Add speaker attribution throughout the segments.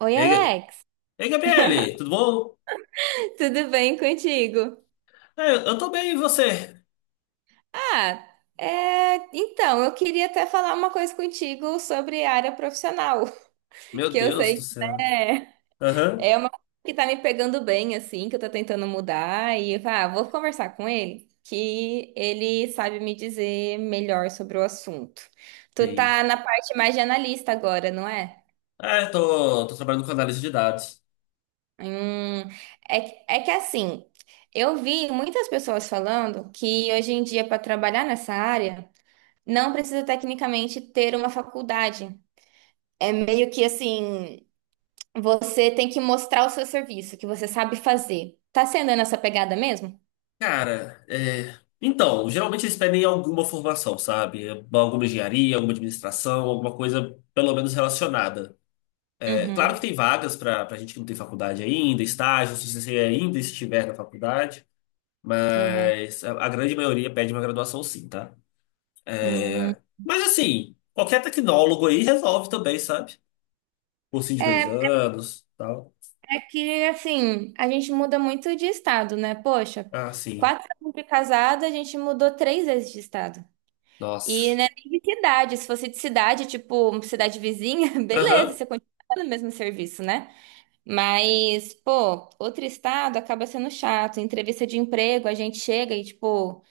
Speaker 1: Oi,
Speaker 2: Ei, Ga-
Speaker 1: Alex,
Speaker 2: ei, Gabriele, tudo bom?
Speaker 1: tudo bem contigo?
Speaker 2: É, eu tô bem, e você?
Speaker 1: Ah, então, eu queria até falar uma coisa contigo sobre a área profissional,
Speaker 2: Meu
Speaker 1: que eu
Speaker 2: Deus
Speaker 1: sei
Speaker 2: do
Speaker 1: que
Speaker 2: céu.
Speaker 1: né,
Speaker 2: Aham,
Speaker 1: é uma coisa que tá me pegando bem, assim, que eu tô tentando mudar, e vou conversar com ele, que ele sabe me dizer melhor sobre o assunto. Tu
Speaker 2: sim.
Speaker 1: tá na parte mais de analista agora, não é?
Speaker 2: É, tô trabalhando com análise de dados.
Speaker 1: Hum, é que assim, eu vi muitas pessoas falando que hoje em dia, para trabalhar nessa área, não precisa tecnicamente ter uma faculdade. É meio que assim, você tem que mostrar o seu serviço, que você sabe fazer. Tá sendo nessa pegada mesmo?
Speaker 2: Cara, é... Então, geralmente eles pedem alguma formação, sabe? Alguma engenharia, alguma administração, alguma coisa pelo menos relacionada. É, claro que
Speaker 1: Uhum,
Speaker 2: tem vagas pra gente que não tem faculdade ainda, estágio, se você ainda estiver na faculdade,
Speaker 1: uhum.
Speaker 2: mas a grande maioria pede uma graduação sim, tá?
Speaker 1: Hum.
Speaker 2: Mas assim, qualquer tecnólogo aí resolve também, sabe? Cursinho de dois
Speaker 1: É,
Speaker 2: anos, tal.
Speaker 1: é que assim, a gente muda muito de estado, né? Poxa,
Speaker 2: Ah, sim.
Speaker 1: 4 anos de casada, a gente mudou 3 vezes de estado. E
Speaker 2: Nossa.
Speaker 1: né, nem de cidade. Se fosse de cidade, tipo, cidade vizinha, beleza,
Speaker 2: Aham.
Speaker 1: você continua no mesmo serviço, né? Mas, pô, outro estado acaba sendo chato. Em entrevista de emprego, a gente chega e, tipo,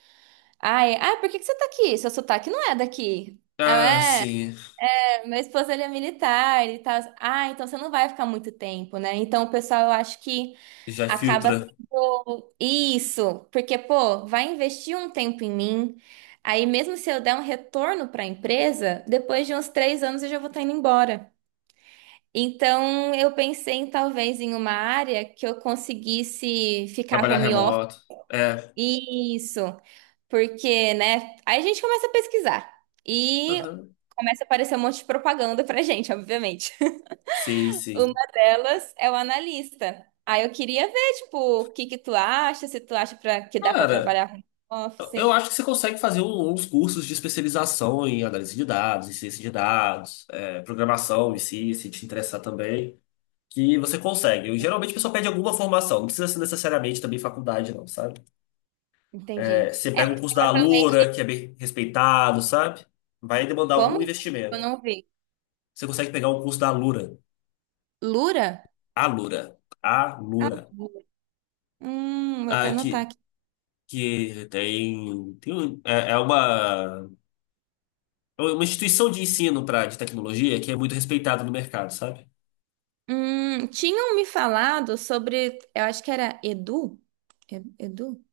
Speaker 1: ai, por que que você tá aqui? Seu sotaque não é daqui. Ah,
Speaker 2: Ah,
Speaker 1: é,
Speaker 2: sim.
Speaker 1: meu esposo ele é militar e tal. Ah, então você não vai ficar muito tempo, né? Então, o pessoal, eu acho que
Speaker 2: Já
Speaker 1: acaba
Speaker 2: filtra.
Speaker 1: tendo isso, porque, pô, vai investir um tempo em mim. Aí, mesmo se eu der um retorno para a empresa, depois de uns 3 anos eu já vou estar indo embora. Então, eu pensei em talvez em uma área que eu conseguisse ficar
Speaker 2: Trabalhar
Speaker 1: home office.
Speaker 2: remoto. É.
Speaker 1: Isso, porque, né? Aí a gente começa a pesquisar e
Speaker 2: Aham.
Speaker 1: começa a aparecer um monte de propaganda pra gente, obviamente.
Speaker 2: Sim, sim.
Speaker 1: Uma delas é o analista. Aí eu queria ver, tipo, o que que tu acha, se tu acha que dá pra
Speaker 2: Cara,
Speaker 1: trabalhar home
Speaker 2: eu
Speaker 1: office.
Speaker 2: acho que você consegue fazer uns cursos de especialização em análise de dados, em ciência de dados, é, programação em si, se te interessar também, que você consegue. Eu, geralmente a pessoa pede alguma formação, não precisa ser necessariamente também faculdade, não, sabe? É,
Speaker 1: Entendi.
Speaker 2: você
Speaker 1: É,
Speaker 2: pega um
Speaker 1: mas
Speaker 2: curso da Alura,
Speaker 1: provavelmente.
Speaker 2: que é bem respeitado, sabe? Vai demandar
Speaker 1: Como?
Speaker 2: algum
Speaker 1: Desculpa, eu
Speaker 2: investimento.
Speaker 1: não vi.
Speaker 2: Você consegue pegar um curso da Alura.
Speaker 1: Lura?
Speaker 2: Alura.
Speaker 1: Ah,
Speaker 2: Alura.
Speaker 1: vou até
Speaker 2: Ah,
Speaker 1: anotar
Speaker 2: que,
Speaker 1: aqui.
Speaker 2: que tem é é uma instituição de ensino de tecnologia que é muito respeitada no mercado, sabe?
Speaker 1: Tinham me falado sobre, eu acho que era Edu? É- Edu?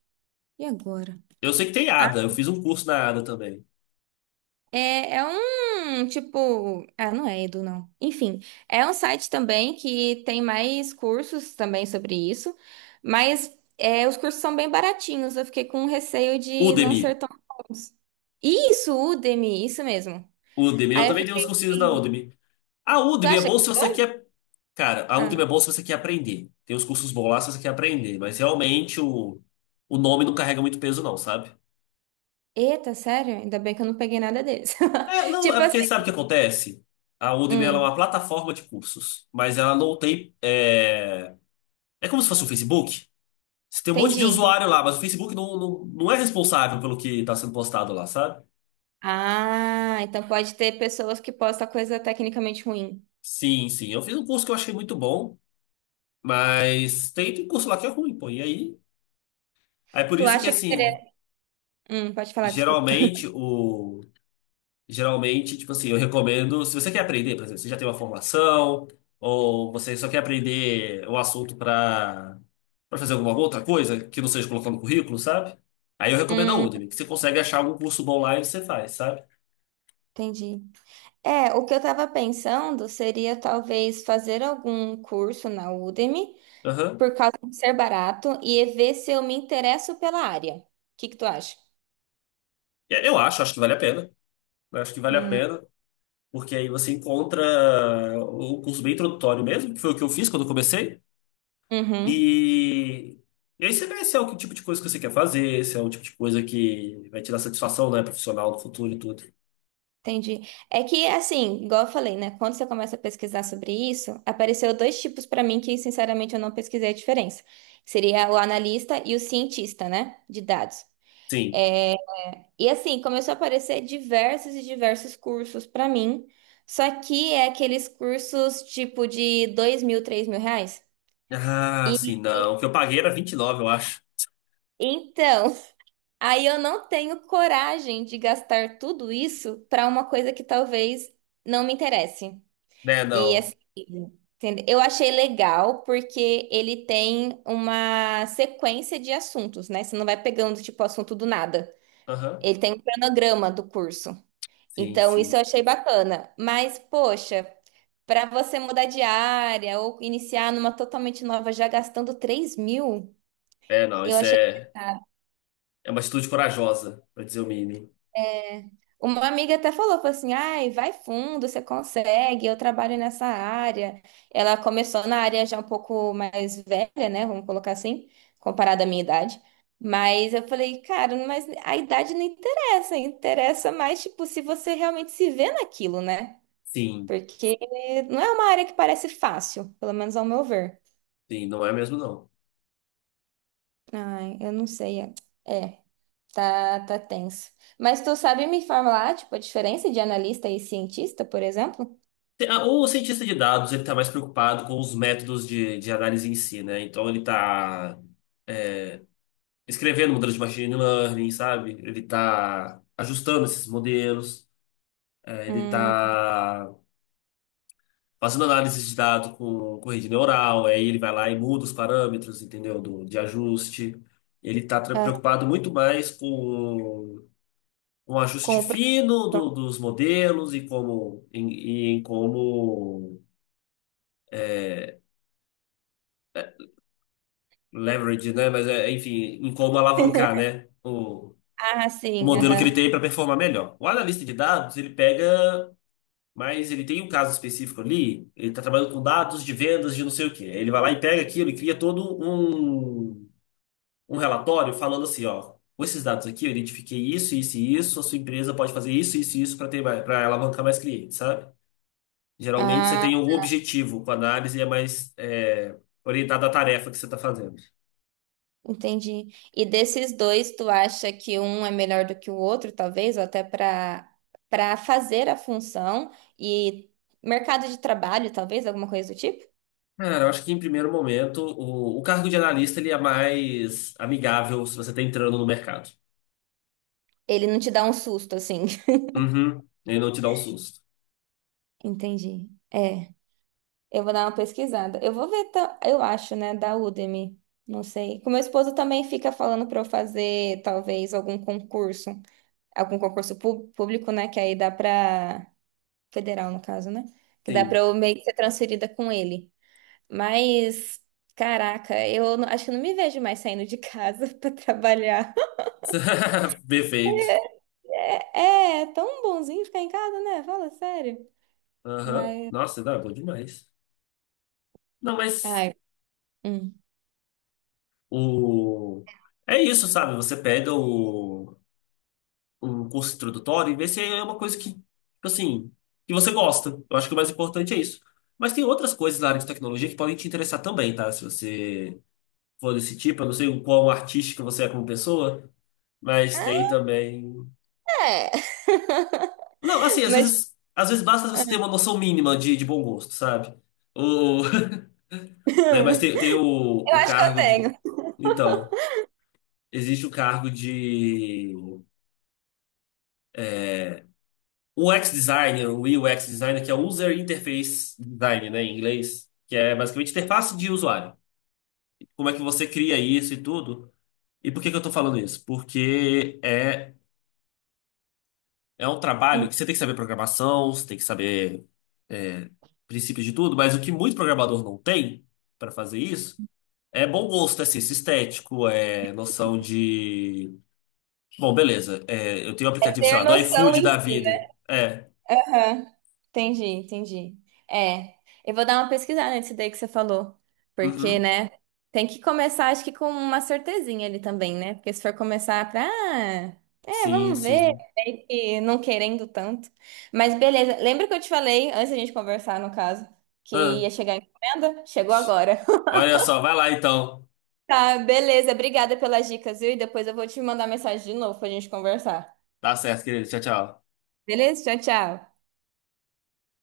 Speaker 1: E agora?
Speaker 2: Eu sei que tem
Speaker 1: Ah,
Speaker 2: ADA, eu fiz um curso na ADA também.
Speaker 1: é um tipo. Ah, não é Edu, não. Enfim, é um site também que tem mais cursos também sobre isso, mas os cursos são bem baratinhos. Eu fiquei com receio de não ser
Speaker 2: Udemy.
Speaker 1: tão bons. Isso, Udemy, isso mesmo.
Speaker 2: Udemy, eu
Speaker 1: Aí eu
Speaker 2: também tenho
Speaker 1: fiquei.
Speaker 2: uns cursinhos na
Speaker 1: assim,
Speaker 2: Udemy. A
Speaker 1: Tu
Speaker 2: Udemy é
Speaker 1: acha
Speaker 2: bom
Speaker 1: que.
Speaker 2: se você quer. Cara, a Udemy é
Speaker 1: Ah,
Speaker 2: bom se você quer aprender. Tem uns cursos bons lá se você quer aprender, mas o nome não carrega muito peso, não, sabe?
Speaker 1: eita, sério? Ainda bem que eu não peguei nada deles.
Speaker 2: É, não, é
Speaker 1: Tipo
Speaker 2: porque
Speaker 1: assim.
Speaker 2: sabe o que acontece? A Udemy ela é
Speaker 1: Hum,
Speaker 2: uma plataforma de cursos, mas ela não tem. É, é como se fosse o Facebook. Você tem um monte de
Speaker 1: entendi.
Speaker 2: usuário lá, mas o Facebook não é responsável pelo que está sendo postado lá, sabe?
Speaker 1: Ah, então pode ter pessoas que postam coisa tecnicamente ruim.
Speaker 2: Sim, sim. Eu fiz um curso que eu achei muito bom, mas tem curso lá que é ruim, pô. E aí? É por
Speaker 1: Tu
Speaker 2: isso que,
Speaker 1: acha que seria.
Speaker 2: assim,
Speaker 1: Pode falar, desculpa.
Speaker 2: geralmente o. Geralmente, tipo assim, eu recomendo, se você quer aprender, por exemplo, você já tem uma formação, ou você só quer aprender o assunto para fazer alguma outra coisa que não seja colocar no currículo, sabe? Aí eu recomendo a
Speaker 1: Hum,
Speaker 2: Udemy, que você consegue achar algum curso bom lá e você faz, sabe?
Speaker 1: entendi. É, o que eu tava pensando seria talvez fazer algum curso na Udemy,
Speaker 2: Aham.
Speaker 1: por causa de ser barato, e ver se eu me interesso pela área. O que que tu acha?
Speaker 2: Eu acho que vale a pena. Eu acho que vale a
Speaker 1: Hum,
Speaker 2: pena, porque aí você encontra um curso bem introdutório mesmo, que foi o que eu fiz quando eu comecei.
Speaker 1: uhum.
Speaker 2: E, e aí você vê se é o que tipo de coisa que você quer fazer, se é o tipo de coisa que vai te dar satisfação, né, profissional no futuro e tudo.
Speaker 1: Entendi. É que, assim, igual eu falei, né? Quando você começa a pesquisar sobre isso, apareceu dois tipos para mim que, sinceramente, eu não pesquisei a diferença. Seria o analista e o cientista, né? De dados.
Speaker 2: Sim.
Speaker 1: É, e, assim, começou a aparecer diversos e diversos cursos para mim. Só que é aqueles cursos, tipo, de 2 mil, 3 mil reais.
Speaker 2: Ah, sim, não. O que eu paguei era vinte e nove eu acho.
Speaker 1: Então, aí eu não tenho coragem de gastar tudo isso para uma coisa que talvez não me interesse.
Speaker 2: Né,
Speaker 1: E assim,
Speaker 2: não.
Speaker 1: eu achei legal porque ele tem uma sequência de assuntos, né? Você não vai pegando, tipo, assunto do nada.
Speaker 2: Aham.
Speaker 1: Ele tem um cronograma do curso.
Speaker 2: Sim,
Speaker 1: Então, isso
Speaker 2: sim.
Speaker 1: eu achei bacana. Mas, poxa, para você mudar de área ou iniciar numa totalmente nova já gastando 3 mil,
Speaker 2: É, não,
Speaker 1: eu
Speaker 2: isso
Speaker 1: achei.
Speaker 2: é, é uma atitude corajosa, pra dizer o mínimo.
Speaker 1: Uma amiga até falou, falou assim, ai, vai fundo, você consegue, eu trabalho nessa área. Ela começou na área já um pouco mais velha, né? Vamos colocar assim, comparada à minha idade. Mas eu falei, cara, mas a idade não interessa, interessa mais, tipo, se você realmente se vê naquilo, né?
Speaker 2: Sim,
Speaker 1: Porque não é uma área que parece fácil, pelo menos ao meu ver.
Speaker 2: sim, não é mesmo, não.
Speaker 1: Ai, eu não sei. É, tá, tá tenso. Mas tu sabe me falar, tipo, a diferença de analista e cientista, por exemplo?
Speaker 2: O cientista de dados, ele tá mais preocupado com os métodos de análise em si, né? Então ele tá é, escrevendo modelos de machine learning, sabe? Ele está ajustando esses modelos, ele
Speaker 1: Hum,
Speaker 2: está fazendo análise de dados com rede neural, aí ele vai lá e muda os parâmetros, entendeu? De ajuste. Ele está
Speaker 1: Ah,
Speaker 2: preocupado muito mais com o
Speaker 1: com
Speaker 2: ajuste
Speaker 1: o
Speaker 2: fino
Speaker 1: professor.
Speaker 2: dos modelos e e em como é, leverage, né? Enfim, em como alavancar, né?
Speaker 1: Ah,
Speaker 2: O
Speaker 1: sim,
Speaker 2: modelo que ele
Speaker 1: aham.
Speaker 2: tem para performar melhor. O analista de dados, ele pega mas ele tem um caso específico ali, ele está trabalhando com dados de vendas de não sei o quê. Aí ele vai lá e pega aquilo e cria todo um relatório falando assim, ó, com esses dados aqui eu identifiquei isso, isso e isso, a sua empresa pode fazer isso, isso e isso para alavancar mais clientes, sabe? Geralmente você
Speaker 1: Ah,
Speaker 2: tem algum objetivo com a análise e é mais orientada à tarefa que você está fazendo.
Speaker 1: entendi. E desses dois, tu acha que um é melhor do que o outro, talvez, ou até para fazer a função e mercado de trabalho, talvez, alguma coisa do tipo?
Speaker 2: Cara, eu acho que em primeiro momento o cargo de analista ele é mais amigável se você está entrando no mercado.
Speaker 1: Ele não te dá um susto, assim.
Speaker 2: Uhum. Ele não te dá um susto.
Speaker 1: Entendi. É, eu vou dar uma pesquisada. Eu vou ver, eu acho, né, da Udemy. Não sei. Que o meu esposo também fica falando para eu fazer, talvez, algum concurso. Algum concurso público, né, que aí dá para federal no caso, né? Que dá pra
Speaker 2: Sim.
Speaker 1: eu meio que ser transferida com ele. Mas, caraca, eu não- acho que eu não me vejo mais saindo de casa pra trabalhar.
Speaker 2: Perfeito.
Speaker 1: É, é tão bonzinho ficar em casa, né? Fala sério.
Speaker 2: Aham.
Speaker 1: Mas,
Speaker 2: Nossa, não, é bom demais. Não, mas
Speaker 1: ai, hum.
Speaker 2: o... É isso, sabe? Você pega o... um curso introdutório e vê se é uma coisa que, tipo assim, que você gosta. Eu acho que o mais importante é isso. Mas tem outras coisas na área de tecnologia que podem te interessar também, tá? Se você for desse tipo, eu não sei o quão artística você é como pessoa, mas tem também...
Speaker 1: É.
Speaker 2: Não, assim,
Speaker 1: Mas
Speaker 2: às vezes basta você ter uma noção mínima de bom gosto, sabe? O... Né, mas
Speaker 1: eu
Speaker 2: tem o
Speaker 1: acho que eu
Speaker 2: cargo de.
Speaker 1: tenho.
Speaker 2: Então, existe o cargo de UX designer, o UX designer, que é User Interface Design, né, em inglês, que é basicamente interface de usuário. Como é que você cria isso e tudo? E por que que eu tô falando isso? Porque é um trabalho
Speaker 1: Hum.
Speaker 2: que você tem que saber programação, você tem que saber é, princípios de tudo, mas o que muito programador não tem para fazer isso é bom gosto, é senso estético, é noção de bom, beleza. É, eu tenho um aplicativo, sei
Speaker 1: Ter
Speaker 2: lá, do
Speaker 1: noção
Speaker 2: iFood
Speaker 1: em
Speaker 2: da
Speaker 1: si, né?
Speaker 2: vida. É.
Speaker 1: Aham, entendi, entendi. É, eu vou dar uma pesquisada nesse daí que você falou, porque,
Speaker 2: Uhum.
Speaker 1: né, tem que começar, acho que com uma certezinha ali também, né? Porque se for começar pra,
Speaker 2: Sim,
Speaker 1: vamos ver,
Speaker 2: sim.
Speaker 1: aí que não querendo tanto. Mas beleza, lembra que eu te falei, antes da gente conversar, no caso, que
Speaker 2: Ah,
Speaker 1: ia chegar a encomenda? Chegou agora.
Speaker 2: olha só, vai lá então.
Speaker 1: Tá, beleza, obrigada pelas dicas, viu? E depois eu vou te mandar mensagem de novo pra gente conversar.
Speaker 2: Tá certo, querido. Tchau, tchau.
Speaker 1: Beleza? Tchau, tchau.